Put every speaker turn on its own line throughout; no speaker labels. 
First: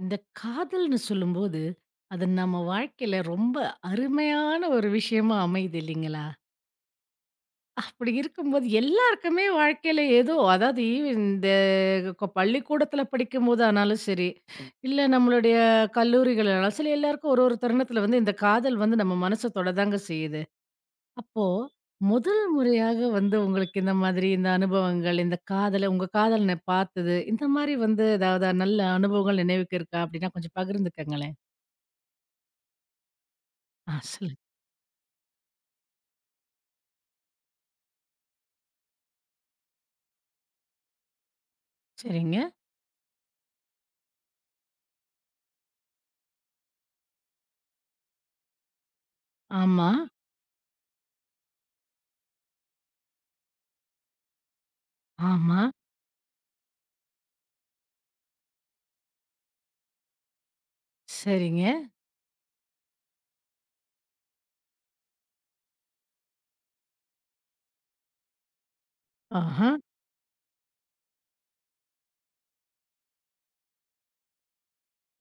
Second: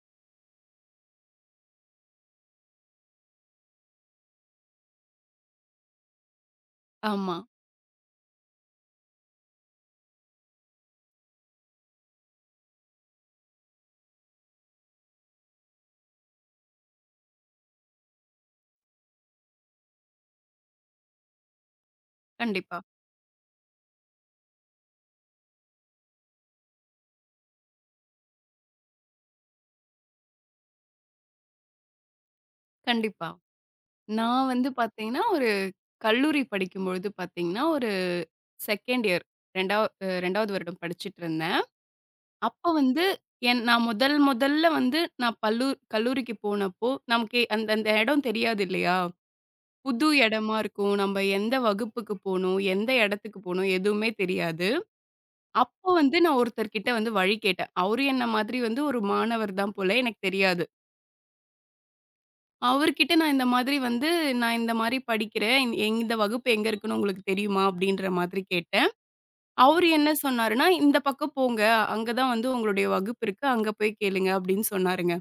இந்த காதல்ன்னு சொல்லும்போது, அது நம்ம வாழ்க்கையில ரொம்ப அருமையான ஒரு விஷயமா அமையுது இல்லைங்களா?
ஆமா.
அப்படி இருக்கும்போது எல்லாருக்குமே வாழ்க்கையில ஏதோ அதாவது ஈவ் இந்த க பள்ளிக்கூடத்தில படிக்கும்போது ஆனாலும் சரி, இல்ல நம்மளுடைய கல்லூரிகள் ஆனாலும் சரி, எல்லாருக்கும் ஒரு ஒரு தருணத்தில வந்து இந்த காதல் வந்து நம்ம மனச தொடதாங்க செய்யுது. அப்போ முதல்
கண்டிப்பா,
முறையாக வந்து உங்களுக்கு இந்த மாதிரி இந்த அனுபவங்கள், இந்த காதல உங்க காதலன பார்த்தது, இந்த மாரி வந்து ஏதாவது நல்ல அனுபவங்கள் நினைவுக்கு இருக்கா? அப்படின்னா கொஞ்சம் பகிர்ந்துக்கங்களேன்.
கண்டிப்பா.
ஆ சொல்லு.
நான் வந்து பார்த்தீங்கன்னா, ஒரு கல்லூரி படிக்கும்பொழுது பார்த்தீங்கன்னா, ஒரு 2ண்ட் இயர் 2ஆ 2வது வருடம் படிச்சுட்டு இருந்தேன்.
சரிங்க.
அப்போ வந்து நான் முதல் முதல்ல வந்து நான் கல்லூரிக்கு போனப்போ, நமக்கு அந்த அந்த இடம் தெரியாது இல்லையா?
ஆமா,
புது இடமா இருக்கும். நம்ம எந்த வகுப்புக்கு போணும்? எந்த இடத்துக்கு போணும்? எதுவுமே தெரியாது.
ஆமா.
அப்போ வந்து நான் ஒருத்தர்கிட்ட வந்து வழி கேட்டேன். அவரும் என்ன மாதிரி வந்து ஒரு மாணவர் தான் போல. எனக்கு தெரியாது.
சரிங்க.
அவர்கிட்ட நான் இந்த மாதிரி வந்து, "நான் இந்த மாதிரி படிக்கிறேன். இந்த வகுப்பு எங்க இருக்குன்னு உங்களுக்கு தெரியுமா?" அப்படீன்ற மாதிரி கேட்டேன்.
ஆஹா.
அவரு என்ன சொன்னாருன்னா, "இந்த பக்கம் போங்க. அங்க தான் வந்து உங்களுடைய வகுப்பு இருக்கு. அங்க போய் கேளுங்க." அப்படீன்னு சொன்னாருங்க.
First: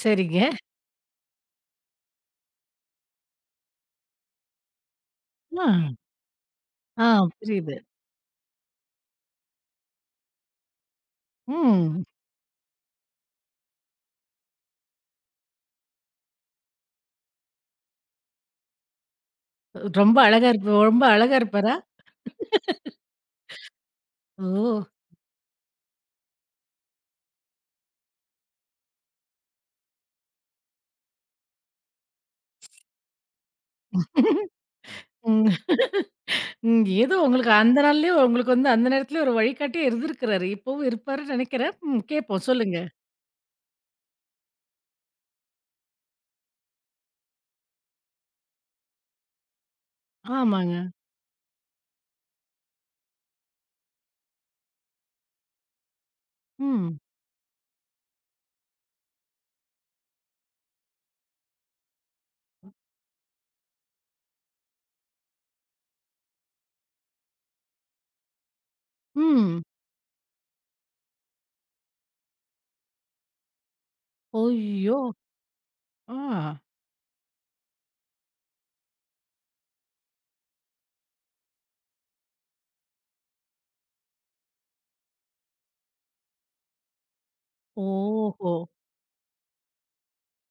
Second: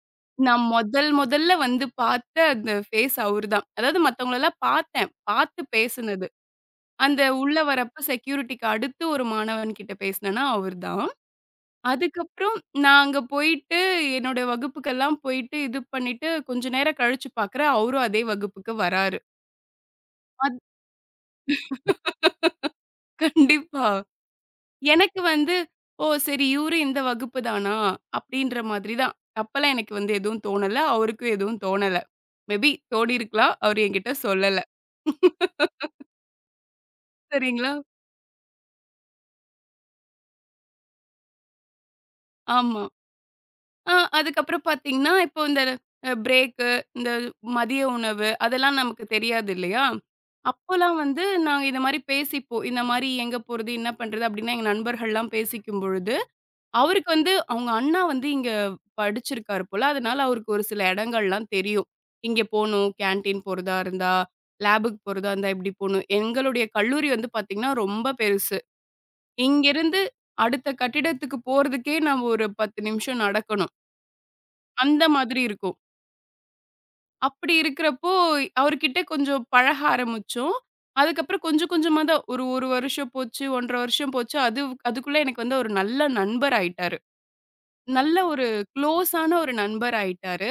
சரிங்க.
நான் முதல் முதல்ல வந்து பார்த்த அந்த ஃபேஸ் அவருதான். அதாவது மத்தவங்களல்லாம் பார்த்தேன். பார்த்து
ஆ.
பேசுனது.
ஆ
அந்த உள்ள
புரியுது.
வரப்ப செக்யூரிட்டிக்கு அடுத்து ஒரு மாணவன் கிட்ட பேசினேன்னா அவர்தான்.
ம்.
அதுக்கப்புறம் நான் அங்க போயிட்டு, என்னோட வகுப்புக்கெல்லாம் போயிட்டு, இது பண்ணிட்டு, கொஞ்ச நேரம் கழிச்சு பார்க்குறேன், அவரும் அதே வகுப்புக்கு வராரு. அது
ரொம்ப அழகா இருப்பாரா?
கண்டிப்பா.
ஓ!
எனக்கு வந்து, "ஓ! சரி இவரும் இந்த வகுப்பு தானா?" அப்படீன்ற மாதிரி தான். அப்பல்லாம் எனக்கு வந்து எதுவும் தோணல. அவருக்கும் எதுவும் தோணல. மேபி தோணியிருக்கலாம். அவரு என்கிட்ட சொல்லல.
ம். ம். ஏதோ உங்களுக்கு
சரிங்களா?
அந்த நாள்லயே உங்களுக்கு வந்து அந்த நேரத்திலயே ஒரு வழிகாட்டியா இருந்திருக்கிறாரு. இப்பவும் இருப்பாருன்னு நினைக்கிறேன். ம். கேட்போம் சொல்லுங்க.
ஆமா. ஆ அதுக்கப்புறம் பார்த்தீங்கன்னா, இப்போ இந்த பிரேக்கு, இந்த மதிய உணவு அதெல்லாம் நமக்கு தெரியாது இல்லையா?
ஆமாங்க.
அப்போலாம் வந்து நாங்க இந்த மாரி பேசிப்போம். இந்த மாரி எங்க போறது? என்ன பண்றது? அப்படின்னு எங்க நண்பர்கள்லாம் பேசிக்கும் பொழுது
ம்.
அவருக்கு வந்து அவங்க அண்ணா வந்து இங்க படிச்சிருக்காரு போல. அதனால அவருக்கு ஒரு சில இடங்கள்லாம் தெரியும். இங்க போணும், கேன்டீன் போறதா இருந்தா, லேபுக்கு போறதா இருந்தா இப்படி போணும். எங்களுடைய கல்லூரி வந்து பார்த்தீங்கன்னா, ரொம்ப பெருசு.
ம்.
இங்கிருந்து அடுத்த கட்டிடத்துக்கு போறதுக்கே நம்ம ஒரு 10 நிமிஷம் நடக்கணும்.
ஐயோ!
அந்த மாதிரி இருக்கும்.
ஆ.
அப்படி இருக்கிறப்போ, அவர்கிட்ட கொஞ்சம் பழக ஆரம்பிச்சோம். அதுக்கப்புறம் கொஞ்சம் கொஞ்சமா தான் ஒரு 1 வருஷம் போச்சு, 1 1/2 வருஷம் போச்சு. அதுக்குள்ள எனக்கு வந்து ஒரு நல்ல நண்பர் ஆயிட்டாரு. நல்ல ஒரு
ஓஹோ!
க்ளோஸான ஒரு நண்பர் ஆயிட்டாரு.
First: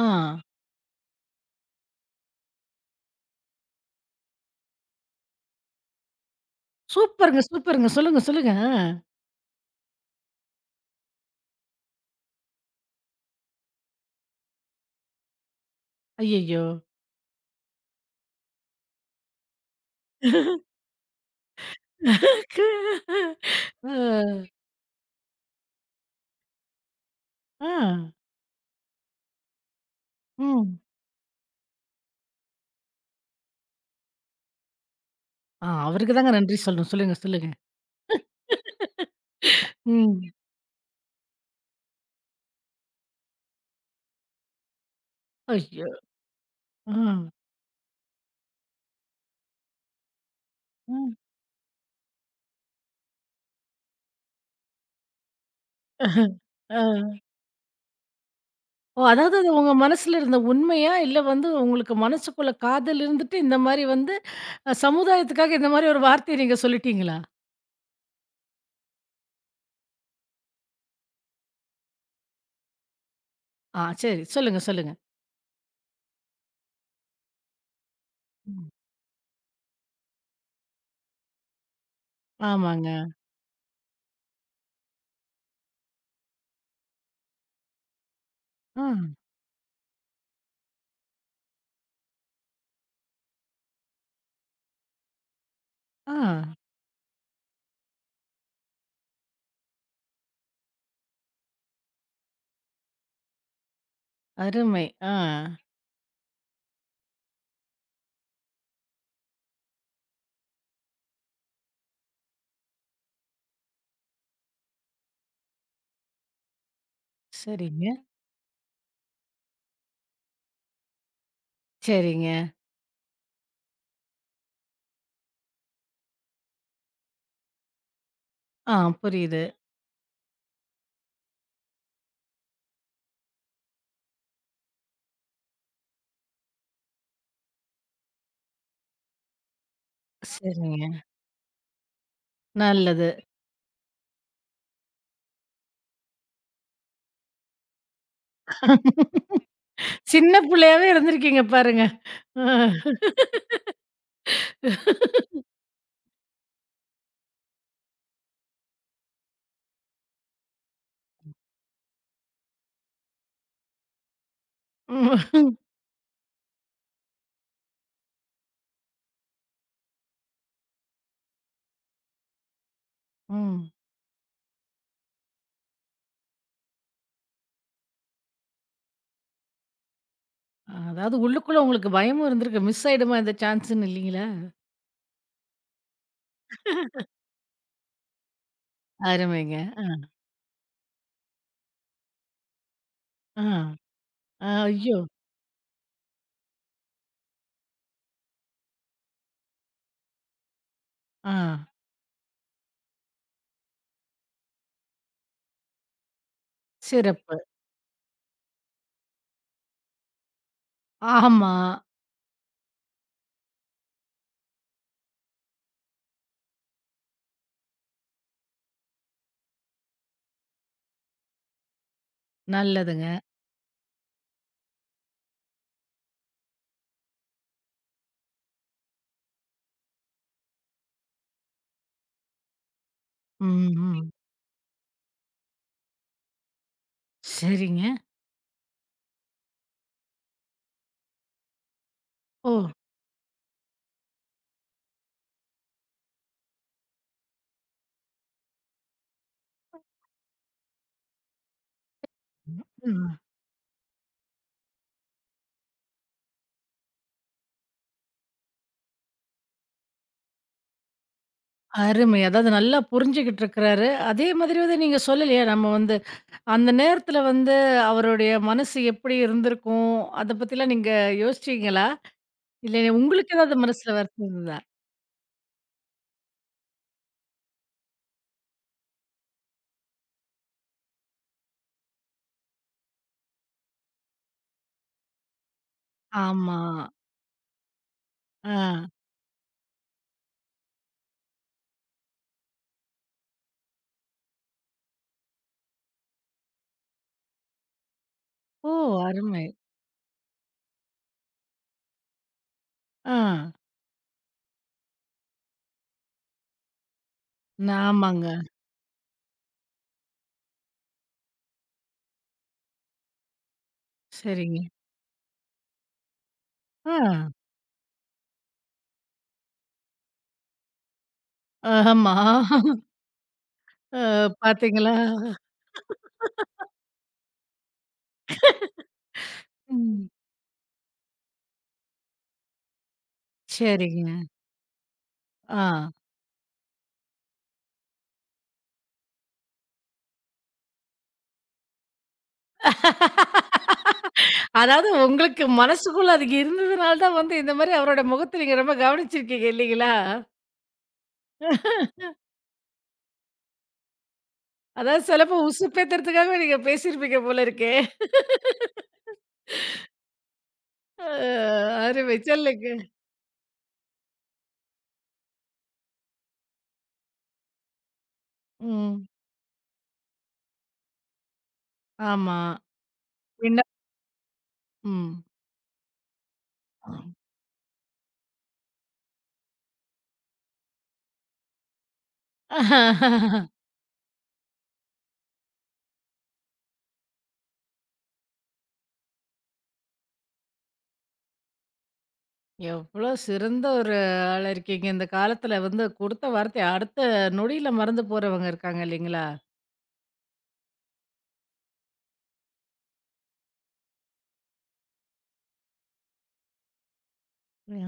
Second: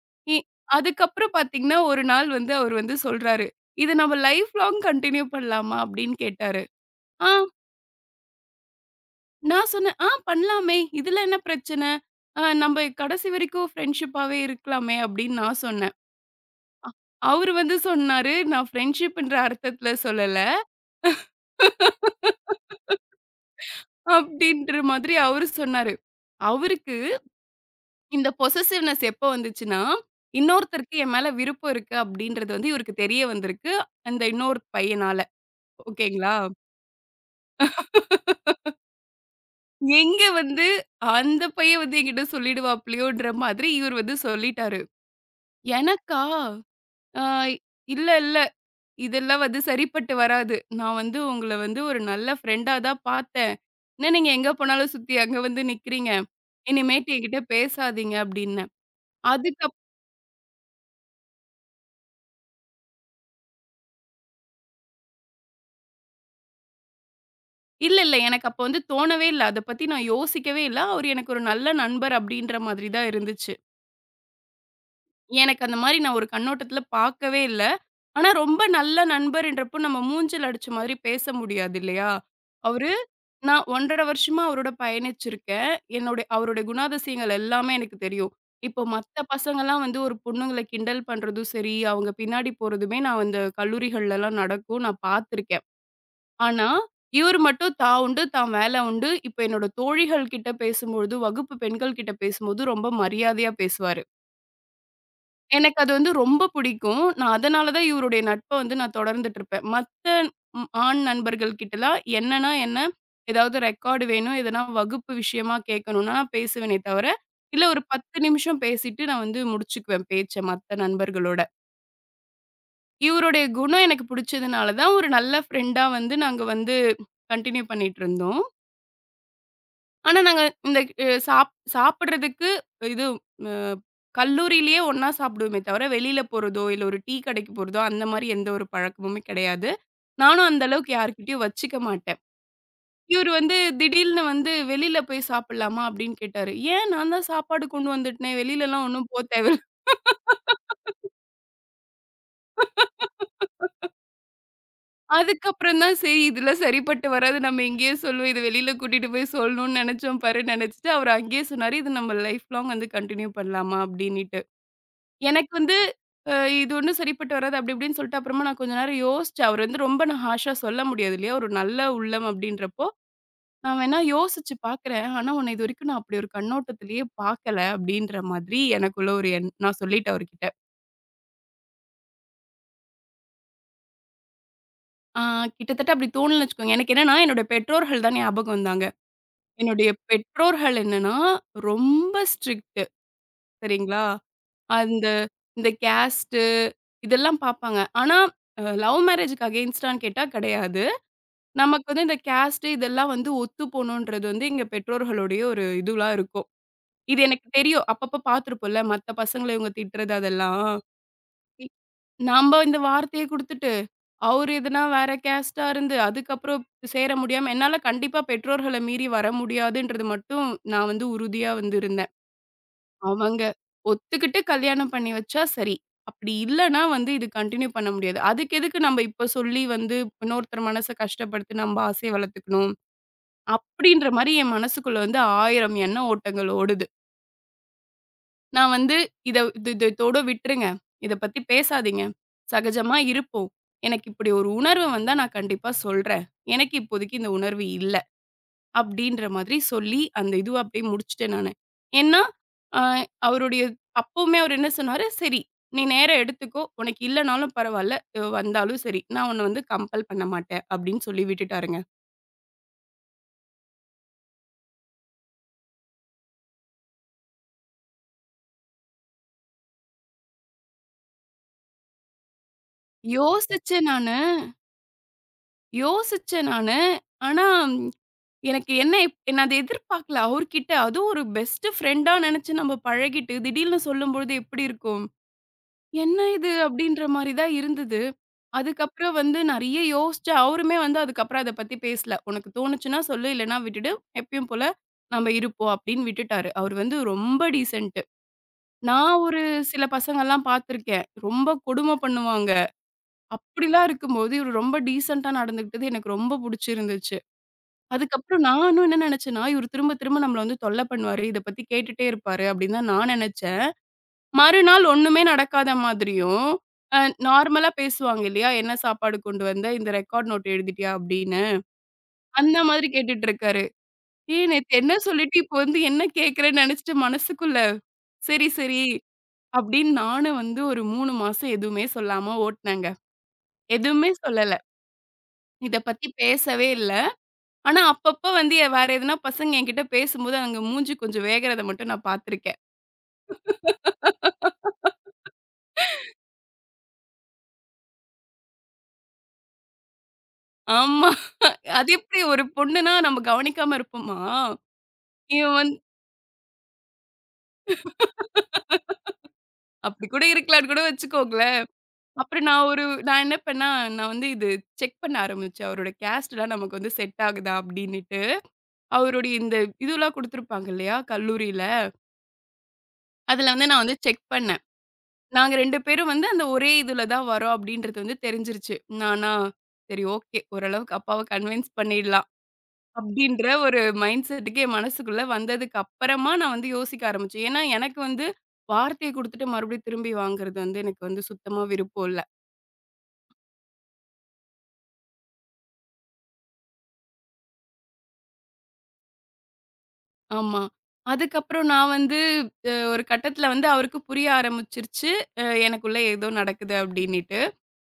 ஆ.
இ அதுக்கப்புறம் பார்த்தீங்கன்னா, ஒரு நாள் வந்து அவரு வந்து சொல்றாரு, "இத நம்ம லைஃப் லாங் கன்டின்யூ பண்ணலாமா?" அப்படின்னு கேட்டாரு. ஆ
சூப்பருங்க, சூப்பருங்க. சொல்லுங்க, சொல்லுங்க. ஆ.
நான் சொன்னேன், "ஆ பண்ணலாமே! இதுல என்ன பிரச்சனை? நம்ப கடைசி வரைக்கும் ஃப்ரெண்ட்ஷிப்பாவே இருக்கலாமே!" அப்படின்னு நான் சொன்னேன்.
ஐயய்யோ!
அவரு வந்து சொன்னாரு, "நான் ஃப்ரெண்ட்ஷிப்ன்ற அர்த்தத்துல சொல்லல."
அ,
அப்படின்ற மாதிரி அவரு சொன்னாரு. அவருக்கு
ஆ.
இந்த பொசெசிவ்னெஸ் எப்போ வந்துச்சுன்னா,
ம்.
இன்னொருத்தருக்கு என் மேல விருப்பம் இருக்கு அப்படின்றது வந்து இவருக்கு தெரிய வந்திருக்கு. அந்த இன்னொரு பையனால.
ஆ அவருக்கு தாங்க
ஓகேங்களா?
நன்றி சொல்லணும். சொல்லுங்க, சொல்லுங்க.
எங்க
ம்.
வந்து அந்த பையன் வந்து என்கிட்ட சொல்லிடுவாப்லயோன்ற மாதிரி இவர் வந்து சொல்லிட்டாரு.
ஐயோ!
எனக்கா?
ஆ.
ஆ இல்ல, இல்ல. இதெல்லாம் வந்து சரிப்பட்டு வராது. நான்
ம்.
வந்து உங்கள வந்து ஒரு நல்ல ஃப்ரெண்டா தான் பார்த்தேன். என்ன நீங்க எங்க போனாலும் சுத்தி அங்க வந்து நிக்கிறீங்க.
ஆ.
இனிமேட்டு என்கிட்ட பேசாதீங்க அப்டின்னேன்.
ஓ! அதாவது அது உங்க மனசுல இருந்த உண்மையா? இல்ல வந்து உங்களுக்கு மனசுக்குள்ள காதல் இருந்துட்டு, இந்த மாரி வந்து சமுதாயத்துக்காக இந்த மாரி ஒரு வார்த்தைய நீங்க சொல்லிட்டீங்களா?
இல்ல, இல்ல. எனக்கு அப்ப வந்து தோணவே இல்ல. அத பத்தி நான் யோசிக்கவே இல்ல. அவரு எனக்கு ஒரு நல்ல நண்பர் அப்டின்ற மாதிரி தான் இருந்துச்சு.
ஆ சரி. சொல்லுங்க, சொல்லுங்க.
எனக்கு அந்த மாரி நான் ஒரு கண்ணோட்டத்துல பாக்கவே இல்ல. ஆனா ரொம்ப
ம்.
நல்ல நண்பர்ன்றப்போ நம்ம மூஞ்சில அடிச்ச மாதிரி பேச முடியாது இல்லையா? அவரு
ஆமாங்க.
நான் 1 1/2 வருஷமா அவரோட பயணிச்சிருக்கேன். அவருடைய குணாதிசயங்கள் எல்லாமே எனக்கு தெரியும். இப்போ
ஆ,
மத்த பசங்கலாம் வந்து ஒரு பொண்ணுங்கள கிண்டல் பண்றதும் சரி, அவங்க பின்னாடி போறதுமே நான் அந்த கல்லூரிகள்லலாம் நடக்கும். நான் பாத்துருக்கேன்.
ஆ.
ஆனா, இவரு மட்டும் தான் உண்டு, தான் வேல உண்டு. இப்ப என்னோட தோழிகள் கிட்ட பேசும்பொழுது, வகுப்பு பெண்கள் கிட்ட பேசும்போது ரொம்ப மரியாதையா பேசுவாரு.
அருமை. ஆ.
எனக்கு அது வந்து ரொம்ப பிடிக்கும். நான் அதனால தான் இவருடைய நட்ப வந்து நான் தொடர்ந்துட்டுருப்பேன். மத்த ஆண் நண்பர்கள் கிட்டலாம் என்ன, ஏதாவது ரெக்கார்டு வேணும், எதனா வகுப்பு விஷயமா கேட்கணும்னா நான் பேசுவேனே தவிர, இல்ல ஒரு
சரிங்க,
10 நிமிஷம் பேசிட்டு நான் வந்து முடிச்சுக்குவேன் பேச்ச மத்த நண்பர்களோட.
சரிங்க.
இவருடைய குணம் எனக்கு பிடிச்சதுனால தான் ஒரு நல்ல ஃப்ரெண்டா வந்து நாங்க வந்து கன்டின்யூ பண்ணிட்டுருந்தோம்.
ஆ புரியுது.
ஆனா, நாங்க இந்த அ சாப் சாப்பிடுறதுக்கு இது அ கல்லூரியிலேயே ஒண்ணா சாப்பிடுவோமே தவிர, வெளியில போறதோ, இல்ல ஒரு டீ கடைக்கு போறதோ, அந்த மாரி எந்த ஒரு பழக்கமுமே கிடையாது. நானும் அந்த அளவுக்கு
சரிங்க.
யார்கிட்டயும் வச்சுக்க மாட்டேன்.
நல்லது.
இவரு வந்து திடீல்னு வந்து "வெளியில போய் சாப்பிடலாமா?" அப்படின்னு கேட்டாரு. "ஏன் நான் தான் சாப்பாடு கொண்டு வந்துட்டேனே, வெளியிலலாம் ஒண்ணும் தேவையில்ல."
சின்ன பிள்ளையாவே இருந்திருக்கீங்க பாருங்க. ம்.
அதுக்கப்புறம் தான் சரி இதெல்லாம் சரிப்பட்டு வராது. நம்ம இங்கேயே சொல்லுவோம். இத வெளியில கூட்டிட்டு போய் சொல்லணும்னு நெனச்சோம் பாரு, நெனச்சுட்டு அவரு அங்கேயே சொன்னாரு. இது நம்ம லைஃப் லாங் வந்து கன்டின்யூ பண்ணலாமா அப்டின்னுட்டு. எனக்கு வந்து அ இது ஒண்ணும் சரிப்பட்டு வராது அப்டி இப்டின்னு சொல்லிட்டு அப்புறமா நான் கொஞ்ச நேரம் யோசிச்சேன். அவரு வந்து ரொம்ப நான் ஹார்ஷா சொல்ல முடியாது இல்லையா? ஒரு நல்ல உள்ளம் அப்டின்றப்போ,
ம்.
நான் வேணா யோசிச்சு பாக்குறேன். ஆனா உன்ன இதுவரைக்கும் நான் அப்டி ஒரு கண்ணோட்டத்திலேயே பாக்கல அப்டின்ற மாதிரி எனக்குள்ள ஒரு நான் சொல்லிட்டேன் அவர்கிட்ட.
அதாவது உள்ளுக்குள்ள உங்களுக்கு பயமும் இருந்திருக்கு. மிஸ் ஆயிடுமா இந்த சான்ஸ்ன்னு இல்லீங்களா?
ஆ கிட்டத்தட்ட அப்டி தோணும்னு வச்சுக்கோங்க. எனக்கு என்னன்னா என்னோட பெற்றோர்கள் தான் ஞாபகம் வந்தாங்க.
அருமைங்க. அ,
என்னுடைய பெற்றோர்கள் என்னன்னா, ரொம்ப ஸ்ட்ரிக்ட்
அ,
சரிங்களா?
அ, ஐயோ!
அந்த இந்த கேஸ்ட்டு இதெல்லாம் பார்ப்பாங்க. ஆனா, லவ் மேரேஜ்க்கு அகைன்ஸ்டான்னு கேட்டா கிடையாது.
ஆ.
நமக்கு வந்து இந்த கேஸ்ட்டு இதெல்லாம் வந்து ஒத்து போணுன்றது வந்து எங்க பெற்றோர்களுடைய ஒரு இதுவா இருக்கும். இது
சிறப்பு.
எனக்கு தெரியும். அப்பப்ப பார்த்துருப்போம்ல, மத்த பசங்கள இவங்க திட்டுறது அதெல்லாம்.
ஆமா.
இ நம்ப இந்த வார்த்தைய குடுத்துட்டு, அவரு எதுனா வேற கேஸ்ட்டா இருந்து அதுக்கப்புறம் சேர முடியாம என்னால கண்டிப்பா பெற்றோர்கள மீறி வர முடியாதுன்றது மட்டும் நான் வந்து உறுதியா வந்து இருந்தேன்.
நல்லதுங்க.
அவங்க ஒத்துக்கிட்டு கல்யாணம் பண்ணி வச்சா சரி. அப்படி இல்லன்னா வந்து இது கன்டின்யூ பண்ண முடியாது. அதுக்கு எதுக்கு நம்ம இப்ப சொல்லி வந்து இன்னொருத்தர் மனச கஷ்டப்படுத்தி நம்ம ஆசைய வளர்த்துக்கணும்.
ம்,
அப்படின்ற
ம்.
மாரி என் மனசுக்குள்ள வந்து 1000 எண்ண ஓட்டங்கள் ஓடுது.
சரிங்க.
நான் வந்து இத இது இது இதோட விட்டுருங்க. இத பத்தி பேசாதீங்க.
ஓ!
சகஜமா இருப்போம். எனக்கு இப்படி ஒரு உணர்வு வந்தா நான் கண்டிப்பா சொல்றேன். எனக்கு இப்போதைக்கு இந்த உணர்வு இல்ல. அப்படின்ற மாதிரி சொல்லி, அந்த இதுவ அப்படியே முடிச்சுட்டேன் நானு. ஏன்னா, அ
ம்.
அவருடைய அப்பவுமே அவரு என்ன சொன்னாரு, "சரி, நீ நேரம் எடுத்துக்கோ. உனக்கு இல்லனாலும் பரவால்ல. அ வந்தாலும் சரி. நான் உன்ன வந்து கம்பல் பண்ண மாட்டேன்." அப்படின்னு சொல்லி விட்டுட்டாருங்க.
அருமை. அதாவது நல்லா புரிஞ்சுகிட்டு இருக்கிறாரு. அதே மாதிரி வந்து நீங்க சொல்லலையா? நம்ம வந்து அந்த நேரத்துல வந்து அவருடைய மனசு எப்படி இருந்திருக்கும்? அத பத்திலாம் நீங்க யோசிச்சீங்களா? இல்ல உங்களுக்கு ஏதாவது
யோசிச்சேன்
மனசுல
நானு
வருத்தம் இருந்ததா?
யோசிச்சேன் நானு. ஆனா, ம், எனக்கு என்ன நான் அத எதிர்பார்க்கல அவர்கிட்ட. அதுவும் ஒரு பெஸ்ட் ஃப்ரெண்டா நெனச்சு நம்ம பழகிட்டு, திடீல்னு சொல்லும்பொழுது எப்படி இருக்கும்? என்ன இது?
ஆமா.
அப்படின்ற மாரி தான் இருந்தது.
ஆ.
அதுக்கப்புறம் வந்து நெறைய யோசிச்சு அவருமே வந்து அதுக்கப்புறம் அத பத்தி பேசல. "உனக்கு தோணுச்சுன்னா சொல்லு, இல்லன்னா விட்டுடு. எப்பயும் போல நம்ம இருப்போம்." அப்படின்னு விட்டுட்டாரு. அவரு வந்து ரொம்ப டீசென்ட்டு.
ஓ!
நான் ஒரு
அருமை.
சில பசங்கலாம் பார்த்துருக்கேன். ரொம்ப கொடும பண்ணுவாங்க.
ஆ.
அப்படிலாம் இருக்கும்போது, இவரு ரொம்ப டீசென்ட்டா நடந்துக்கிட்டது எனக்கு ரொம்ப புடிச்சிருந்துச்சு.
ஆமாங்க.
அதுக்கப்புறம் நானும் என்ன நெனச்சேன்னா, இவரு திரும்ப திரும்ப நம்மள வந்து தொல்ல பண்ணுவாரு. இத பத்தி கேட்டுட்டே இருப்பாரு அப்படின்னு தான் நான் நெனச்சேன்.
சரிங்க.
மறுநாள் ஒண்ணுமே நடக்காத மாதிரியும்,
ஆ.
அ நார்மலா பேசுவாங்க இல்லையா? "என்ன சாப்பாடு கொண்டு வந்த? இந்த ரெக்கார்ட் நோட் எழுதிட்டியா?" அப்படின்னு.
ஆமா.
அந்த மாதிரி கேட்டுட்டு இருக்காரு.
அ
"ஏய்! நேத்து
பாத்தீங்களா?
என்ன சொல்லிட்டு, இப்போ வந்து என்ன கேட்கிறேன்னு" நெனச்சுட்டு மனசுக்குள்ள, "சரி, சரி" அப்படின்னு
ம்.
நானும் வந்து ஒரு 3 மாசம் எதுவுமே சொல்லாம ஓட்டுனேங்க.
சரிங்க.
எதுவுமே சொல்லல.
ஆ.
இத பத்தி பேசவே இல்ல. ஆனா, அப்பப்ப வந்து வேற எதுனா பசங்க என்கிட்ட பேசும்போது, அவங்க மூஞ்சி கொஞ்சம் வேகறத மட்டும் நான் பாத்துருக்கேன்.
அதாவது உங்களுக்கு மனசுக்குள்ள அது இருந்ததுனால தான் வந்து இந்த மாரி அவரோட முகத்த நீங்க ரொம்ப கவனிச்சிருக்கீங்க இல்லீங்களா?
ஆமா. அது எப்படி ஒரு பொண்ணுன்னா நம்ம கவனிக்காம இருப்போமா?
அதாவது சிலப்போ
இவன்
உசு
வந்து
பேத்துறதுக்காகவே நீங்க பேசியிருப்பீங்க போல இருக்கே.
அப்படி கூட இருக்கலான்னு கூட
அ
வச்சுக்கோங்களேன்.
அருமை.
அப்புறம்
சொல்லுங்க.
நான் என்ன பண்ணேன், நான் வந்து இது செக் பண்ண ஆரம்பிச்சேன். அவரோட கேஸ்ட்லாம் நமக்கு வந்து செட் ஆகுதா அப்படின்னுட்டு.
ம்.
அவருடைய இந்த இதுலாம் குடுத்துருப்பாங்க இல்லையா? கல்லூரியில.
ஆமா.
அதில
என்ன
வந்து நான் வந்து செக் பண்ணேன். நாங்க 2 பேரும் வந்து அந்த ஒரே இதில
ம்.
தான் வரோம் அப்படின்றது வந்து தெரிஞ்சிருச்சு. நானா சரி ஓகே. ஓரளவுக்கு அப்பாவ கன்வின்ஸ் பண்ணிடலாம். அப்டின்ற ஒரு மைண்ட் செட்டுக்கு என் மனசுக்குள்ள வந்ததுக்கு அப்புறமா நான் வந்து யோசிக்க ஆரம்பிச்சேன். ஏன்னா, எனக்கு வந்து வார்த்தைய குடுத்துட்டு மறுபடியும் திரும்பி வாங்குறது வந்து எனக்கு வந்து சுத்தமா விருப்பம் இல்ல.
எவ்வளோ சிறந்த ஒரு ஆளா இருக்கீங்க. இந்த காலத்துல வந்து குடுத்த வார்த்தைய அடுத்த நொடியில மறந்து போறவங்க இருக்காங்க இல்லைங்களா?
ஆமா. அதுக்கப்புறம் நான் வந்து ஒரு கட்டத்துல வந்து அவருக்கு புரிய ஆரம்பிச்சுருச்சு. எனக்குள்ள ஏதோ நடக்குது அப்டின்னிட்டு.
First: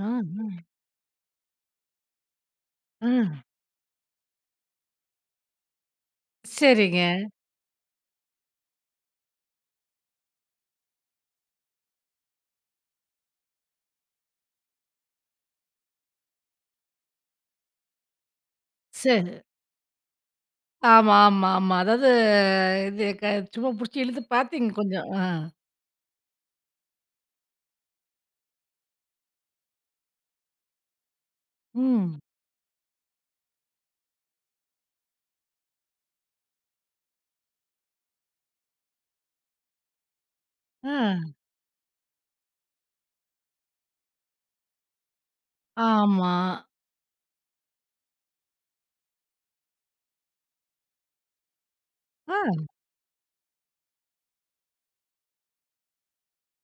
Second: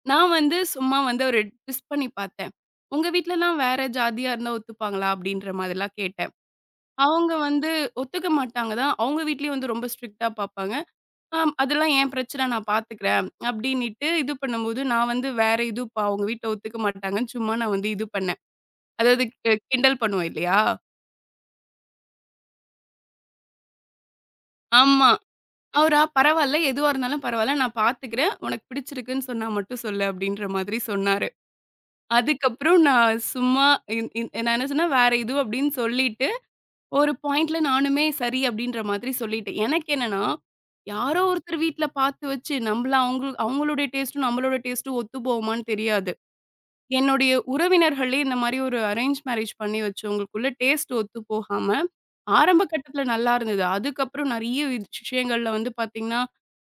ஆ,
நான் வந்து சும்மா வந்து ஒரு ட்விஸ்ட் பண்ணி பார்த்தேன். "உங்க
ஆ.
வீட்லலாம் வேற ஜாதியா இருந்தா ஒத்துப்பாங்களா?" அப்டின்ற மாதிரிலாம் கேட்டேன்.
சரிங்க.
அவங்க வந்து ஒத்துக்க மாட்டாங்க தான். அவங்க வீட்லயும் வந்து ரொம்ப ஸ்ட்ரிக்ட்டா பார்ப்பாங்க. ஆம். அதெல்லாம் என் பிரச்சனை நான் பார்த்துக்கிறேன். அப்டின்னிட்டு இது பண்ணும்போது, நான் வந்து வேற இது அவங்க வீட்ல ஒத்துக்க மாட்டாங்கன்னு சும்மா நான் வந்து இது பண்ணேன். அதாவது
சரி.
கிண்டல் பண்ணுவோம் இல்லையா?
ஆமா, ஆமா, ஆமா. அதாவது இது க சும்மா புடிச்சு இழுத்து பார்த்தீங்க கொஞ்சம்.
ஆமா.
ஆ.
அவரா "பரவால்ல. எதுவா இருந்தாலும் பரவால்ல. நான் பார்த்துக்கிறேன். உனக்கு பிடிச்சிருக்குன்னு சொன்னா மட்டும் சொல்லு" அப்டின்ற மாதிரி சொன்னாரு.
ம்.
அதுக்கப்புறம் நான் சும்மா இந் இந் நான் என்ன சொன்னேன், "வேற இது" அப்டின்னு சொல்லிட்டு, ஒரு பாயிண்ட்ல நானுமே சரி அப்டின்ற மாதிரி சொல்லிட்டேன். எனக்கு என்னன்னா, யாரோ
ஆ.
ஒருத்தர் வீட்ல பார்த்து வச்சு, நம்மள அவங்களுடைய டேஸ்ட்டும், நம்மளோட டேஸ்ட்டும் ஒத்து போகுமான்னு தெரியாது.
ஆமா.
என்னுடைய உறவினர்களே இந்த மாரி ஒரு அரேஞ்ச் மேரேஜ் பண்ணி வச்சவங்களுக்குள்ள டேஸ்ட் ஒத்து போகாம, ஆரம்ப
ஆ.
கட்டத்துல நல்லா இருந்தது. அதுக்கப்புறம் நெறைய விஷயங்கள்ல வந்து பார்த்தீங்கன்னா,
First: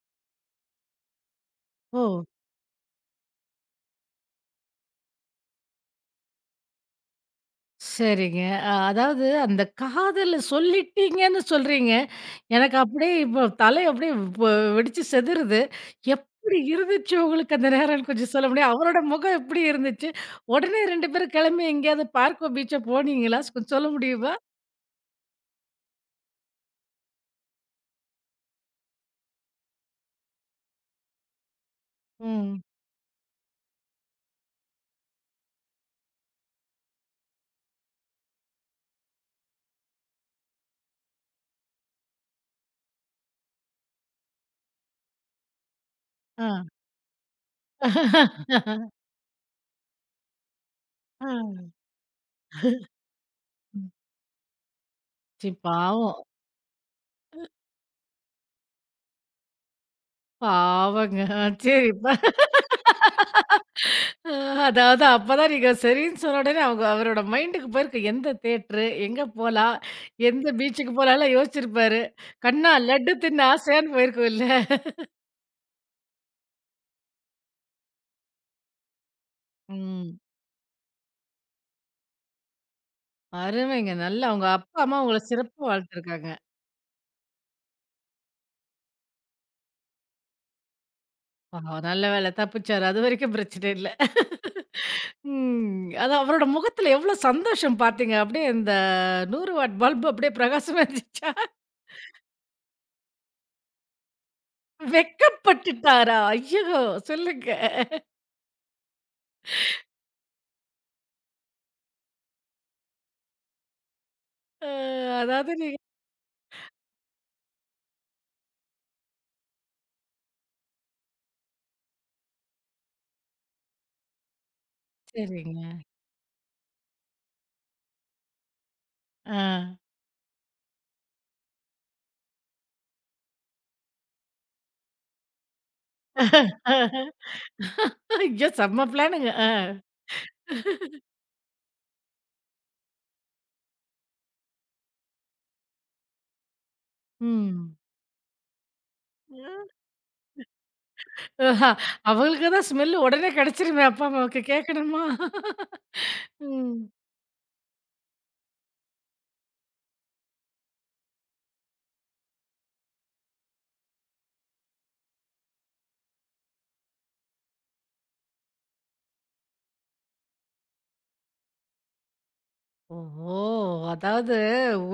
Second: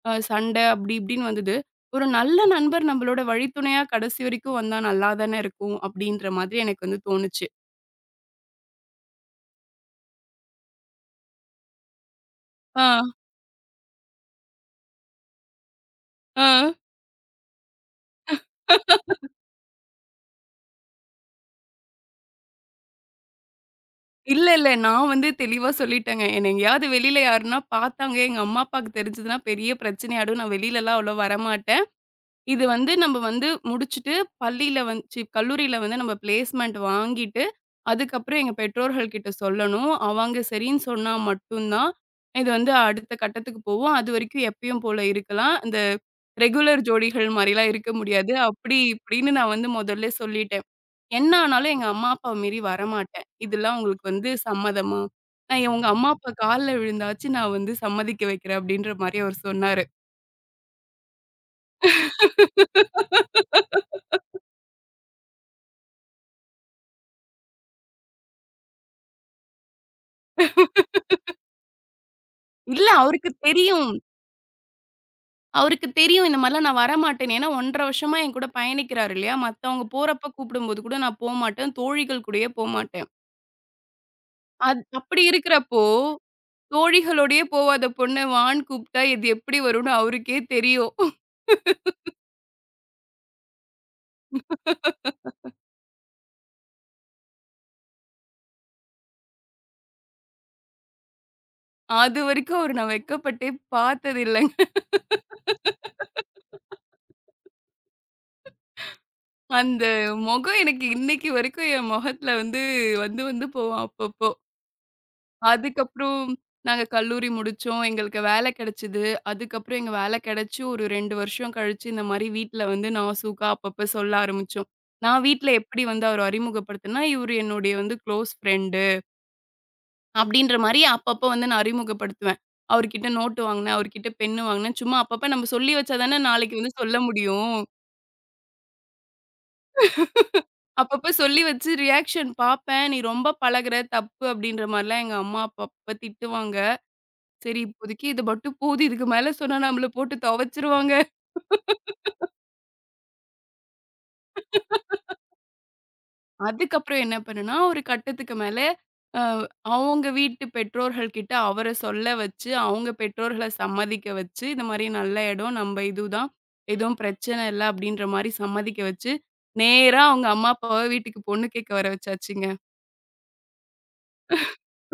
அ சண்ட அப்படி இப்படின்னு வந்தது. ஒரு
ஓ!
நல்ல நண்பர் நம்மளோட வழித்துணையா கடைசி வரைக்கும் வந்தா நல்லா தானே இருக்கும் அப்படின்ற மாதிரி எனக்கு வந்து தோணுச்சு.
சரிங்க. அ அதாவது அந்த காதல சொல்லிட்டீங்கன்னு சொல்றீங்க. எனக்கு
ஆ,
அப்படியே இப்போ தலை அப்படியே வ வெடிச்சு செதறுது.
ஆ.
எப்படி இருந்துச்சு உங்களுக்கு அந்த நேரம்னு கொஞ்சம் சொல்ல முடியும்? அவரோட முகம் எப்படி இருந்துச்சு? உடனே 2 பேரும் கிளம்பி எங்கேயாவது பார்க்கோ, பீச்சோ போனீங்களா? கொஞ்சம் சொல்ல முடியுமா?
இல்ல, இல்ல. நான் வந்து தெளிவா சொல்லிட்டேங்க. என்ன எங்கேயாவது வெளியில யாருன்னா பார்த்தாங்க, எங்க அம்மா, அப்பாவுக்கு தெரிஞ்சதுன்னா பெரிய பிரச்சனையாயிடும். நான் வெளியிலலாம் அவ்வளோ வரமாட்டேன்.
ம்.
இது வந்து நம்ம வந்து முடிச்சுட்டு பள்ளியில வந்து சி கல்லூரியில வந்து நம்ம பிளேஸ்மெண்ட் வாங்கிட்டு, அதுக்கப்புறம் எங்க பெற்றோர்கள்கிட்ட சொல்லணும். அவங்க சரின்னு சொன்னா மட்டும் தான், இது வந்து அடுத்த கட்டத்துக்கு போகும். அதுவரைக்கும் எப்பயும் போல இருக்கலாம். இந்த
ஆ.
ரெகுலர் ஜோடிகள் மாரிலாம் இருக்க முடியாது. அப்படி இப்படின்னு நான் வந்து முதல்ல சொல்லிட்டேன்.
ஆ.
என்ன ஆனாலும் எங்க அம்மா அப்பாவ மீறி வரமாட்டேன். இதெல்லாம்
ம்.
உங்களுக்கு வந்து சம்மதமா? நான் உங்க அம்மா
பாவம்.
அப்பா கால்ல விழுந்தாச்சு நான் வந்து சம்மதிக்க வைக்கிறேன் அப்படின்ற மாரி அவர் சொன்னாரு.
பாவங்க. ஆ, சரி. பா- அ அதாவது அப்பதான் நீங்க சரின்னு சொன்ன உடனே அவங்க அவரோட மைண்டுக்கு போயிருக்கு. எந்த தியேட்டரு? எங்க போலாம்? எந்த பீச்சுக்கு போலாம்லாம் யோசிச்சிருப்பாரு. கண்ணா
இல்ல
லட்டு
அவருக்கு
தின்ன
தெரியும்.
ஆசையான்னு போயிருக்கும் இல்ல?
அவருக்கு தெரியும் இந்த மாரிலாம் நான் வரமாட்டேன்னு. ஏன்னா 1 1/2 வருஷமா என் கூட பயணிக்கிறாரு இல்லையா? மத்தவங்க
ம்.
போறப்ப கூப்பிடும்போது கூட நான் போமாட்டேன். தோழிகள் கூடயே போமாட்டேன்.
அருமைங்க. நல்லா உங்க அப்பா, அம்மா உங்கள
அப்படி
சிறப்பா
இருக்கிறப்போ,
வளர்த்துருக்காங்க.
தோழிகளோடயே போவாத பொண்ண வான்னு கூப்பிட்டா இது எப்படி வரும்னு அவருக்கே தெரியும்.
ஓஹோ! நல்ல வேளை தப்பிச்சாரு. அதுவரைக்கும் பிரச்சனை இல்ல. ம். அது அவரோட முகத்துல எவ்ளோ சந்தோஷம் பார்த்தீங்க. அப்படியே இந்த 100 வாட் பல்ப் அப்படியே பிரகாசமா இருந்துச்சா?
அதுவரைக்கும் அவரு நான் வெட்கப்பட்டே பார்த்ததில்லங்க.
வெட்கப்பட்டுட்டாரா? ஐயோ! சொல்லுங்க.
அந்த முகம் எனக்கு இன்னைக்கு வரைக்கும் என் முகத்துல வந்து வந்து வந்து போகும் அப்பப்போ.
அ அதாவது நீங்க
அதுக்கப்புறம் நாங்க கல்லூரி முடிச்சோம். எங்களுக்கு வேலை கிடைச்சது. அதுக்கப்புறம் எங்க வேலை கிடைச்சு ஒரு 2 வருஷம் கழிச்சு இந்த மாரி வீட்ல வந்து நாசூக்கா அப்பப்ப சொல்ல ஆரம்பிச்சோம். நான் வீட்ல
சரிங்க.
எப்படி வந்து அவர அறிமுகப்படுத்துனேன்னா, இவரு என்னுடைய வந்து க்ளோஸ் ஃப்ரெண்டு
ஆ.
அப்படின்ற மாரி அப்பப்ப வந்து நான் அறிமுகப்படுத்துவேன். அவர்கிட்ட நோட்டு வாங்குனேன், அவர்கிட்ட பென்னு வாங்குனேன். சும்மா அப்பப்ப நம்ம சொல்லி வச்சா தானே நாளைக்கு வந்து சொல்ல முடியும்.
ஐயோ! செம்ம பிளானுங்க. ஆ.
அப்பப்ப சொல்லி வச்சு ரியாக்ஷன் பார்ப்பேன். "நீ ரொம்ப பழகுற, தப்பு" அப்படின்ற மாரிலாம் எங்க அம்மா அப்பப்ப திட்டுவாங்க. சரி,
ம்.
இப்போதைக்கு இது மட்டும் போதும். இதுக்கு மேல
அ.
சொன்னா நம்மள போட்டு துவைச்சுருவாங்க.
ஆஹா! அவங்களுக்கு தான் ஸ்மெல் உடனே கிடைச்சிருமே அப்பா, அம்மாவுக்கு கேட்கணுமா? ம்.
அதுக்கப்புறம் என்ன பண்ணேன்னா, ஒரு கட்டத்துக்கு மேல அ அவங்க வீட்டு பெற்றோர்கள் கிட்ட அவர சொல்ல வச்சு, அவங்க பெற்றோர்கள சம்மதிக்க வச்சு, இந்த மாரி நல்ல இடம் நம்ம இதுதான். எதுவும் பிரச்சனை இல்ல அப்படின்ற மாரி சம்மதிக்க வச்சு, நேரா அவங்க அம்மா, அப்பாவ வீட்டுக்கு பொண்ணு கேட்க வர வச்சாச்சுங்க.
ஓஹோ! அதாவது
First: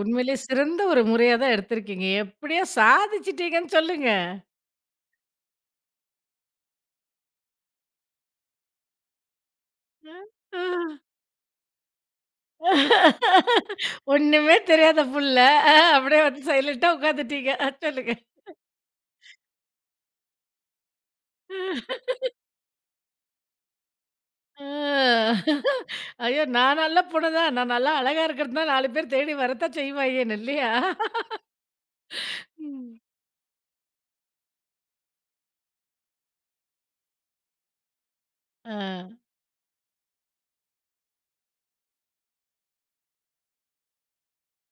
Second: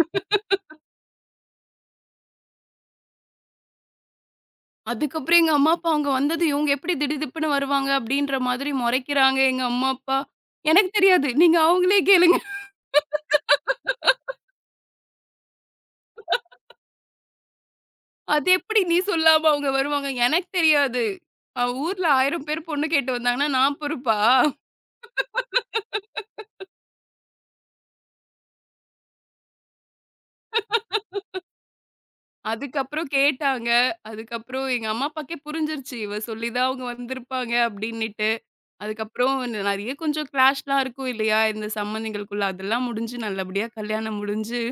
உண்மையிலேயே சிறந்த ஒரு முறையா தான் எடுத்திருக்கீங்க. எப்படியோ சாதிச்சிட்டீங்கன்னு சொல்லுங்க.
அதுக்கப்புறம் எங்க அம்மா, அப்பா அங்க வந்தது இவங்க எப்படி திடுதிப்புன்னு வருவாங்க அப்படின்ற மாதிரி முறைக்கிறாங்க எங்க அம்மா,
அ,
அப்பா.
ஆ.
எனக்கு தெரியாது. நீங்க அவங்களே கேளுங்க.
ஒண்ணுமே தெரியாத புள்ள. அ அப்படியே வந்து சைலன்ட்டா உட்காந்துட்டீங்க. அ சொல்லுங்க.
அது எப்படி நீ சொல்லாம அவங்க வருவாங்க? எனக்கு தெரியாது. அ ஊர்ல 1000 பேர் பொண்ணு கேட்டு வந்தாங்கன்னா, நான் பொறுப்பா?
ஆ. ஐயோ! நான் நல்ல பொண்ணு தான். நான் நல்லா அழகா இருக்கிறது தான் 4 பேர் தேடி வரத்தான் செய்வாங்க என்ன இல்லையா? ம்.
அதுக்கப்புறம் கேட்டாங்க. அதுக்கப்புறம் எங்க அம்மா, அப்பாக்கே புரிஞ்சிருச்சு. இவ சொல்லி தான் அவங்க வந்திருப்பாங்க அப்படின்னுட்டு.
ஆ.
அதுக்கப்புறம் நெறைய கொஞ்சம் கிளாஷ்லாம் இருக்கும் இல்லையா? இந்த சம்பந்தங்களுக்குள்ள. அதெல்லாம் முடிஞ்சு நல்லபடியா கல்யாணம் முடிஞ்சு,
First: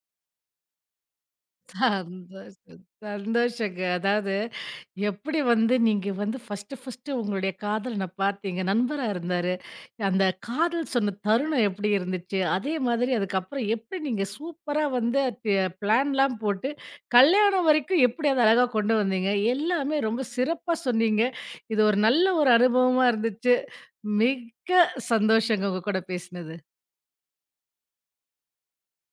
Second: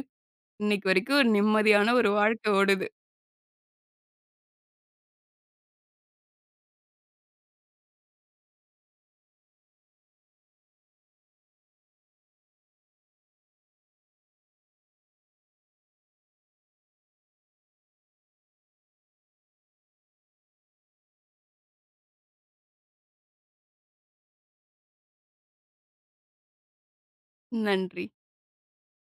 இன்னைக்கு வரைக்கும் ஒரு நிம்மதியான ஒரு வாழ்க்கை
சந்தோஷம்,
ஓடுது.
சந்தோஷங்க. அதாவது எப்படி வந்து நீங்க வந்து ஃபர்ஸ்ட்டு, ஃபர்ஸ்ட்டு உங்களுடைய காதலன பார்த்தீங்க. நண்பரா இருந்தாரு. அந்த காதல் சொன்ன தருணம் எப்படி இருந்துச்சு? அதே மாதிரி அதுக்கப்புறம் எப்படி நீங்க சூப்பரா வந்து பிளான்லாம் போட்டு, கல்யாணம் வரைக்கும் எப்படி அத அழகா கொண்டு வந்தீங்க? எல்லாமே ரொம்ப சிறப்பா சொன்னீங்க. இது ஒரு நல்ல ஒரு அனுபவமா இருந்துச்சு. மிக்க சந்தோஷங்க உங்க கூட பேசினது.
நன்றி.